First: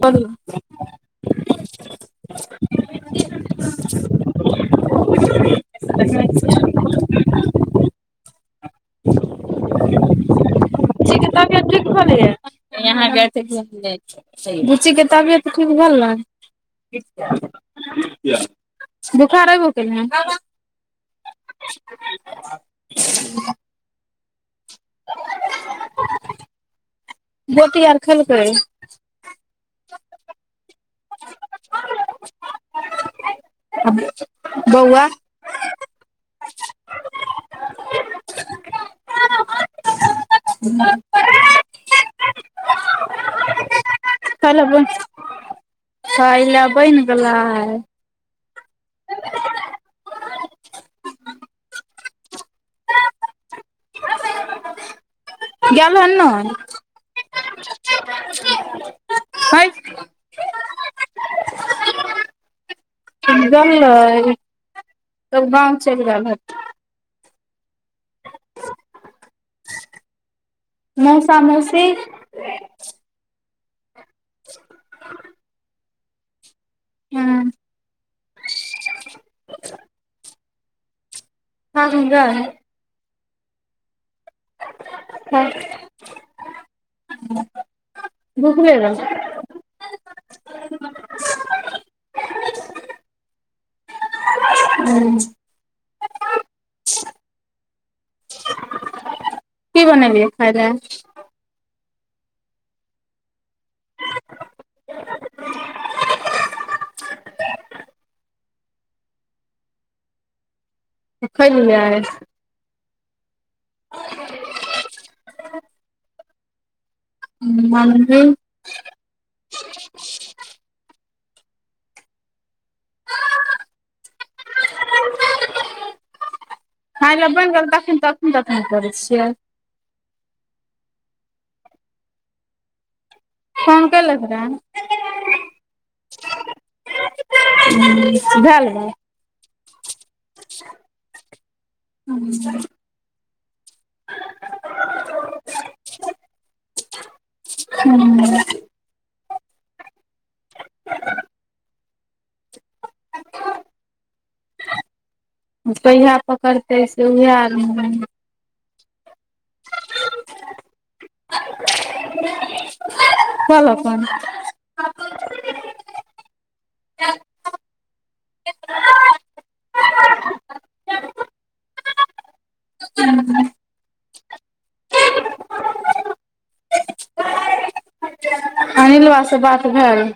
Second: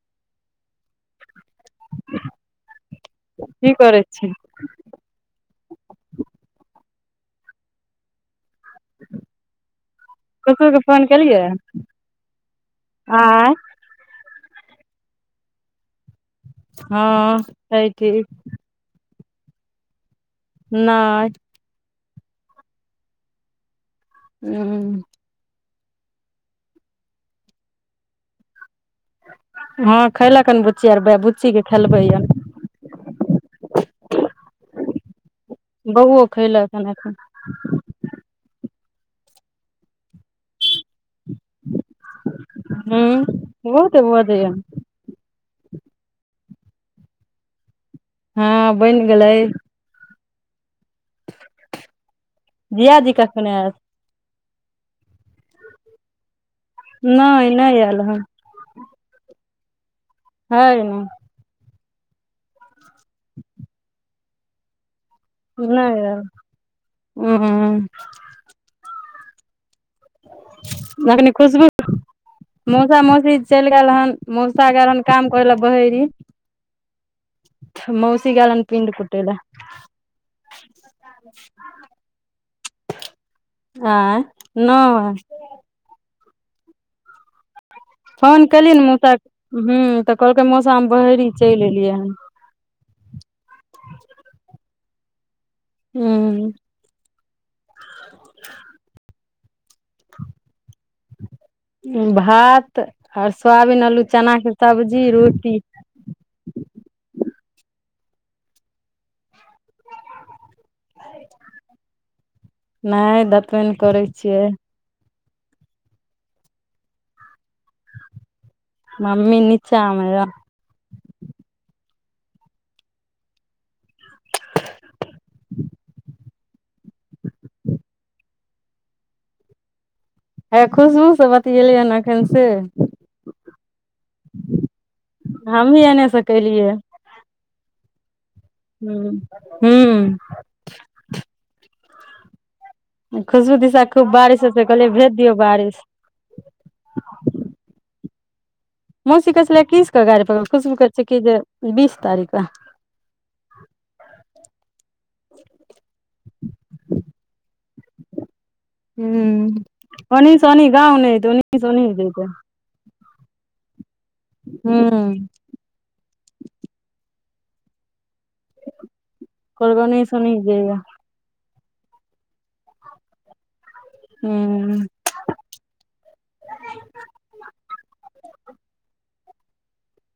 बोलू की करै छी? पढ़ें छीयै और बोल ककर क हेगे तबियत ठीक तो नै गै? यहां गाय के आँय दुध ले बुच्ची के तबियत ठीक भेलै? हँ छै ठीक बुखार अयबो कयलै हें। नै। [unintelligible] उम्म गोटी आर खेलकै? हां खयलक हन, बुच्ची आर वैह बुच्चीे के खेलबै यै। आ बौआ? बौओ खयलक हन एखन। हुं। हूँ वैह त बजै यै। ए खाइले बैन गेला हे। हां बैन गेलै। जीजा जी कखन ऐत? गेल हन नय? नै नै ऐल हें। हय। हय नै। गेलै। तब गाँव नै चलि ऐल, गेल हेतै उम्म अखनि मौसा खुशबू, मौसी मौसा-मौसी चैल गेल हन। मौसा गेल हन काम करैला बहेरी। हँ मौसी गेल हन‌ पिंड कुटै लै। साथ में जाए हय। आंय नै। तब [unintelligible] फोन कलियै न मौसा के हूं तऽ कहलकै मौसा हम बहेरी चैल एलियै हन। [inaudible] हूं। हूं। कि बनैलियै खाय लै? भात आर सोयाबीन, आलू, चनाके सब्जी, रोटी। खैलियै? नै दतमैन करै छियै। मम्मी? मम्मी निचामे यै। [inaudible] खाइलै बैन गेल तखैन-तखैन दतमैन करै छियै? हे खुशबू से बतियैलियैन अखैन से। फोन कयलक रहए हमही एने से केलियै। उम्म भैल? हूं-हूं। हूं। खुशबू दिशा खूब बारिश होय छै कहलिए भेज दियौ बारिश। हूँ। मौशी कहे छलै एकीस के गाड़ी पकड़बो खुशबू कहे छै कि जे बीस तारीख कै। [inaudible] कहिया पकड़तै से उएह आर नै हुं ओनहि से ओनही गाउ नै एते ओनही से ओनही जेैते। चल अपन। हुं। कहलके ओनहि से ओनहि जईयै। हुं। हूं। अनिलवा से बात भेल?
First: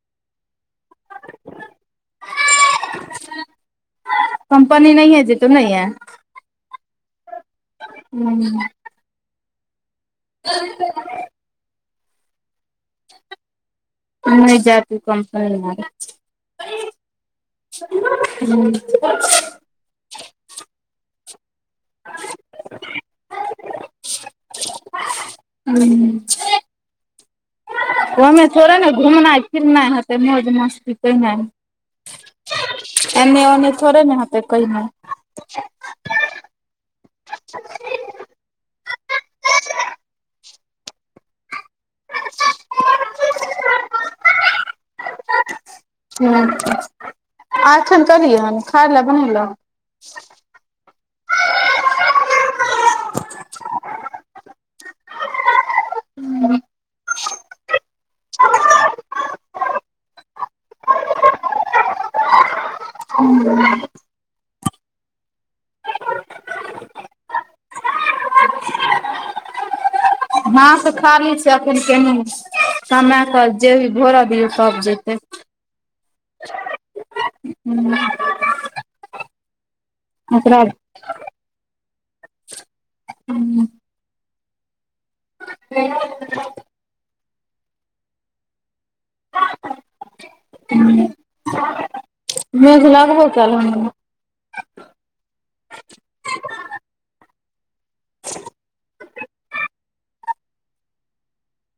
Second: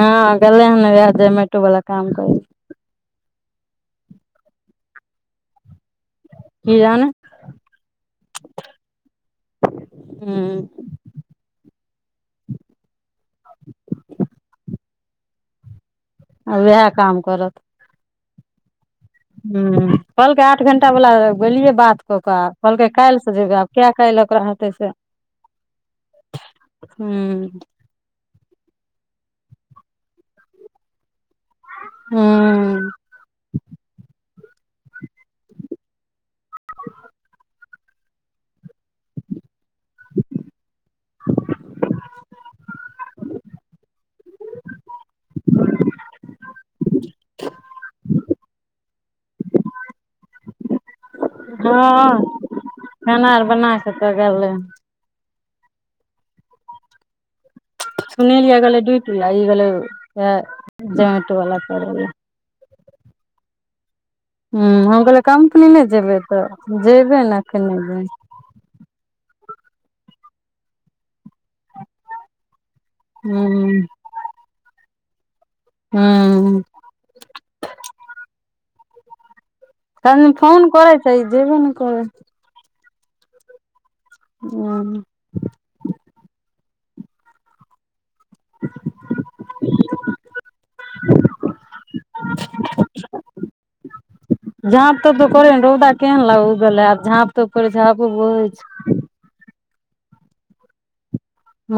हां गैले हन नै वैह ज़ोमेटो वला काम करे लै। कम्पनी नहियै जते उ नै यै? की जाने हूं। हूं। नै जाएत उ कम्पनी में यै। आब वहै काम करत। हूं। हुं कहलकै आठ घंटा बला गेलियै बात कऽ कऽ कहलकै काएल से जेबै आब। कै के अइलय ओकरा हाथे से। हूं। हूं। ओयमे थोड़े नै घुमनाइ-फिरनाइ हेतै, मौज-मस्ती केनाय। हूं। एन्नै-ओन्नै थोड़े नै होतय, कहिनय हुं आयखन कैलियै, खाय लय बनेलौ? हां खाना आर बना के त गेलै हें। हूं। सुनिल यार गेलै यै ड्यूटी आ ई गेलै वैह जमेटो वाला करै लै। हूं। हुं हम कहलिए कम्पनी नै जेबै तऽ जेबै नै अखन नै जेबै। हाथ खाली छै अखन केन कमाय के हूं जेबी भरा दियौ तब जेतै। हूं। हूं। [unintelligible] ओकरा फोन करै छै ई जेबे ने करै हय। हूं। आ। [inaudible] मेघ लगबो कैल हें। झाँप तोप तो करै रौदा केहन लाग उगेल रहै, आब झाँप तोप करय छैय, हबो बहय छैय।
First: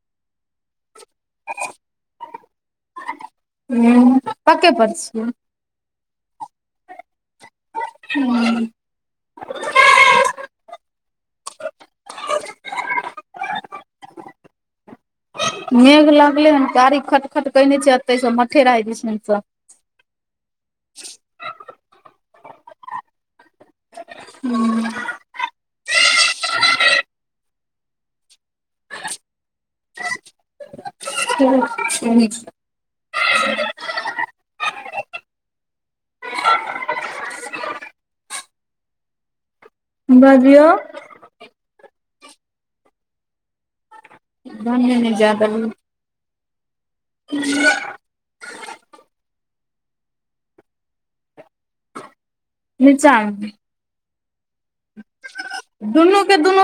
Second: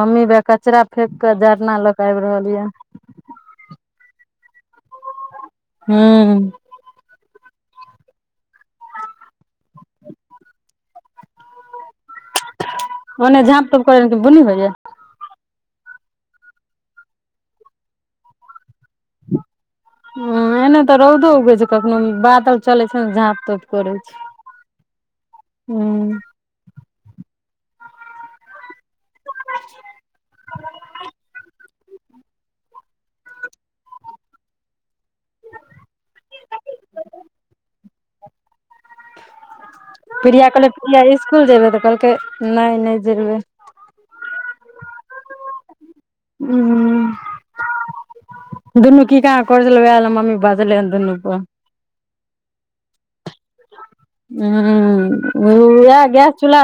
मम्मी वएह कचरा फेेकके जरना ल के आइब रहल ये। हूँ पकै पर छियै। हू। [inaudible] ओने झाँप तोप करैया की बुनि होइये? मेघ लगले हन कारी खट-खट केयने छैय एते से मथेराइ दिस। [unintelligible] ह एने तऽ रौदो उगै छैय कखनो बादल चलय छैन झाँप तोप करय छैय। हू। हू। [inaudible] [unintelligible] प्रिया कहलक बजियौ प्रिया इसकुल जयबै तऽ कहलकै नय नय जेबय। [unintelligible] हूँ। [inaudible] दुनू की कहाँ करय छलय वएह ले मम्मी बाजले हन दुनू क। [unintelligible] हँ ओ यएह दुनू गैस के चूल्हा, दुनू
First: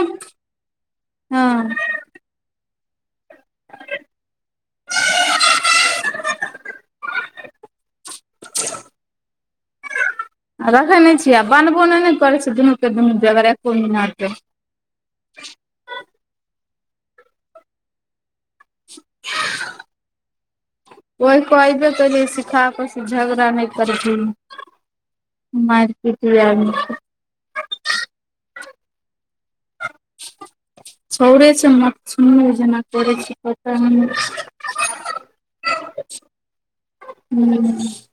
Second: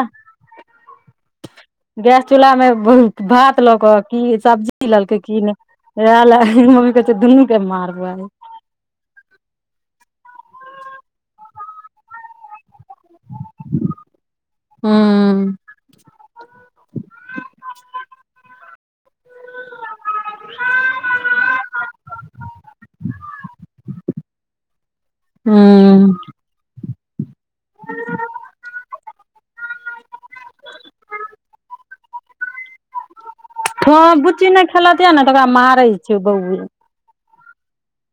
हँ गैस चूल्हामे भात भ लऽ कऽ की सब्जी लेलकै की नहि वएह ले इ मम्मी कहय छैय दुनू के मारबौ आइ। [unintelligible] आ रखै नहि छियै आ बनबो नहि ने करय छैय दुनूके दुनू बगैर एको मिनट। हू। [unintelligible] ओहि कहबे करबय सिखा क झगड़ा नहि करय जइहें। माइर हूँ पिट [unintelligible] [unintelligible] छौड़े छैय मटसुुन जेना करय छैय। हँ बुच्ची नहि खेलतियै ने तऽ ओकरा मारैय छैय बहुत। हू।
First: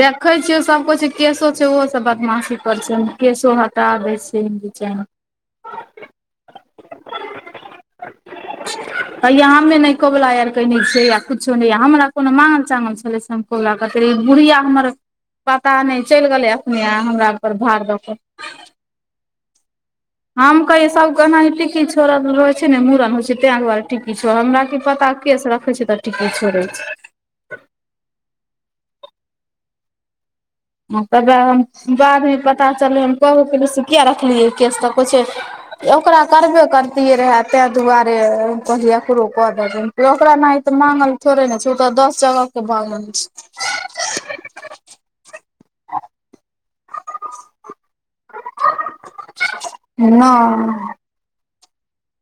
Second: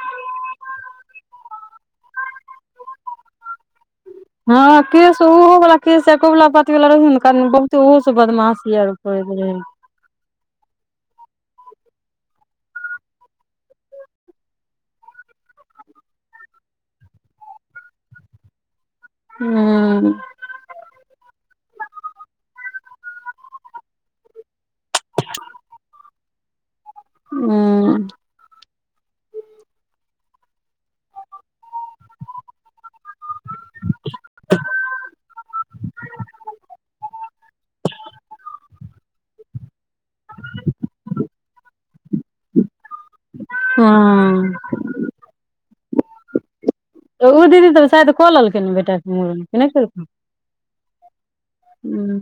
देखै छियै सब कोइ जे केशो छैय ओहो सब बदमाशी करय छैय, केशो हटा दै छैय। हँ केश ओहो वला केश आर कबूला पाति वला रहै ने बहुते ओहो से बदमाशी आरो करैत रहय। यहाँ मे नहि कबुला आर के न छैय या कुछो नय हमरा कोनो मांगल चांगल छलेै से हम कबुला करितियए। बुढ़िया हमर पता नय चलि गेलै एखने आ हमरा पर भाड़ द क। ह। हम कहियै सब कहना टिकी छोड़ल रहे छैय ने मूड़न होय छैय तें दुआरे टिकी छोड़ल हमरा की पता केस देखय छी त टिक्की छोड़ल छैय। हू। तबे हम बादमे पता चललै हम कहबो केलियै से किया रखलियै केस तऽ कहय छैय ओकरा करबे करतियै रहे ताहि दुआरे कहलियै एकरो कऽ देहिन। ओकरा नहि तऽ मांगल थोड़े ने छैय ओ त दस जगहके मांगल छैय। हँ त उ दीदी तऽ शायद कऽ लेलकैन ने बेटाके मुड़न कि नहि केलकानि? छै नहि हूं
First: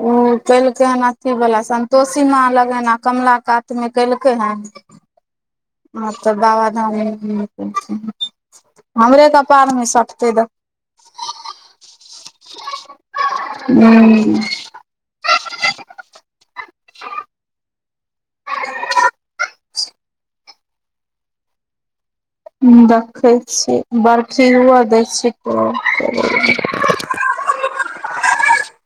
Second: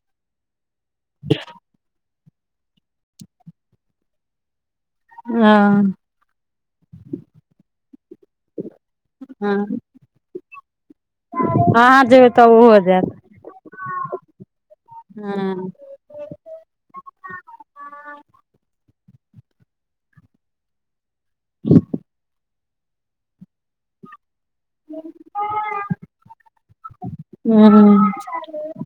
ओ [unintelligible] कानि अथी बला संतोष सीमा लगेना कमला कात मे केलकै हन। अं म तब बाबाधाम [unintelligible] हमरे कपारमे सटतै तऽ। हां-हां जे हेतौ। उम्म हुं [inaudible] दखै छीयै बरखी हुअ दै छीयै [unintelligible] हूं-हूं हेलो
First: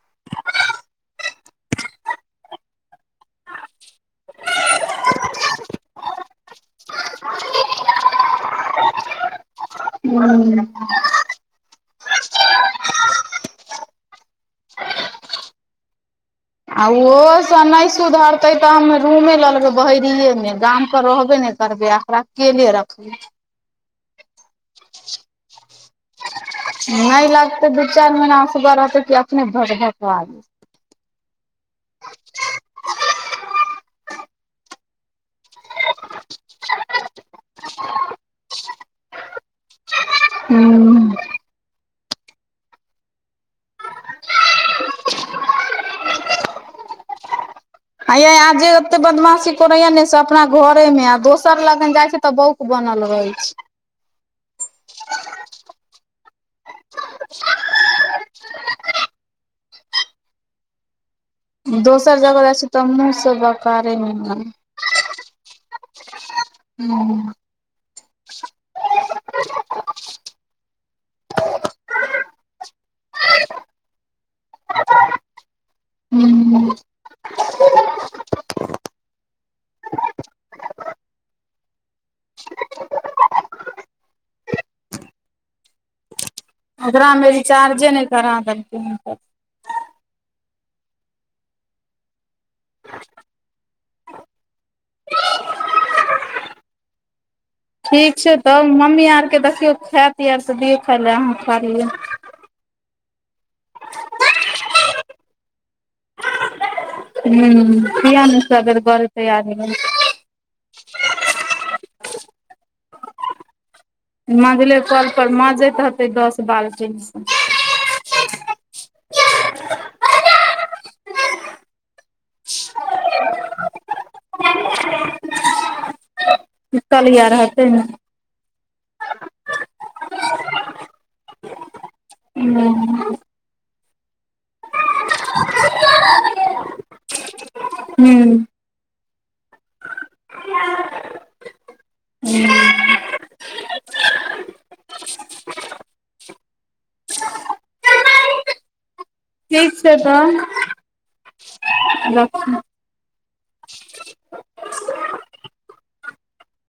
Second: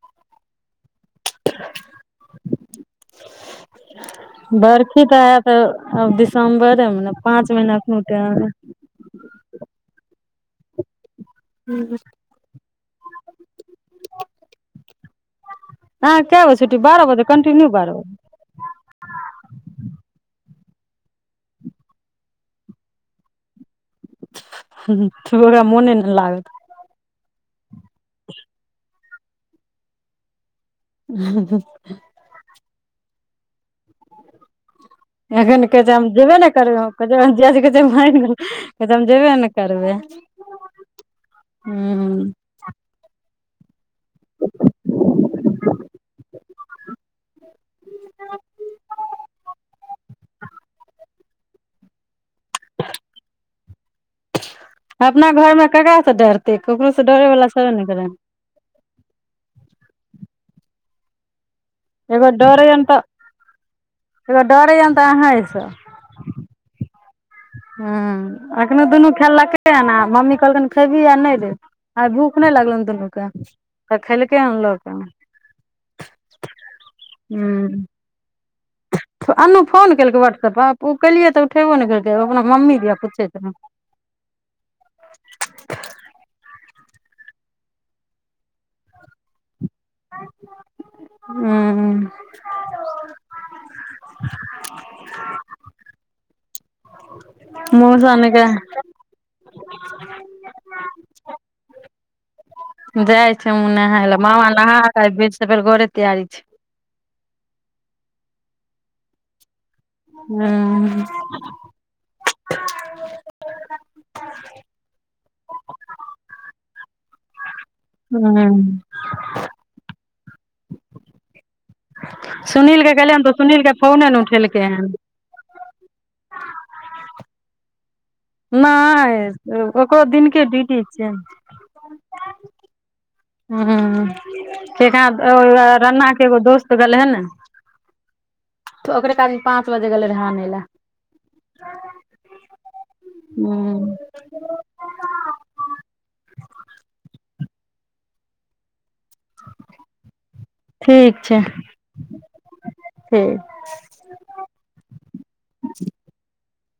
बरखी तऽ हेयत आ आब दिसम्बरेमे ने। पाँच महिना एखनो टाइम है हूं-हूं हूं। अहांक आ उहो से नै सुधर तै तऽ हम रूमे लऽ लेबै बहेरिये मे। गाम पर रहबे नै करबै आ आकरा अकेले रखबै। उ-हु थोरा मोने नै लागत नहि लगतै। दू चारि महिना असगर रहतै कि अपने भकभका जेतै। हूं -हूं-हूं [inaudible] एखन कहै दे हम जेबे नै करबै। [unintelligible] जीजाजी कहै छै [unintelligible] जेबे नै करबै। [inaudible] हूं [inaudible] हैया आ जे ओते बदमाशी कोरैया ने से अपना घरे मे। आ दोसर लगन जाइ के तऽ बउक बनल रहै छै। अपना घरमे ककरासँ डरतै। ककरोसँ डरै वला छबे ने करै। दोसर एगो जगह जाइ छी तऽ हमहुँ सब बेकारेमे करैये नै तऽ अहां [unintelligible] सँ। [inaudible] हं, एखनो दुनू खेललकै हन आ मम्मी कहलकन खेबही आ नहि देबही आइ भूख नहि लगलौ आ दुन्नू के? त खेलकै हन लो कऽ। हूं। अन्नू फोन केलकै वाट्सएप्प पर। ओ केलियै तऽ उठेबो नहि केलकै ओ अपना मम्मी दिया पूछैत रहे। ओकरामे रिचार्जे नहि करा देलखिन त। उं- हूं खा लो। [inaudible] मौसा ठीक छै नहिके तऽ मम्मी आर कतेय खायत यार तऽ दियौ खाय ले। अहाँ खा लिअ जाय छी हमूं नहाय ले, मामा नहा कऽऐ फेर-से-फेर घरे तैयारी छै। उं, किये ने सगर गरे तैयारी में हूँ। माँजले कल पर माँजैत हतै दस बारह टिन सँ [inaudible] सुनील के गेलैहन तऽ सुनील के फोने न उठेलकै हन [unintelligible] निकालिया रहतै ने? नाँय, ओ-ओको दिनके ड्यूटी चैन। ऊँ हूं, तेना ओ र-रन्ना के एगो दोस्त गेलेहें ने हूँ ओकरे क आदमी पाँच बजे गेले रहे आानै ले हूँ। [unintelligible] हुं। ठीक छै तऽ रखू हे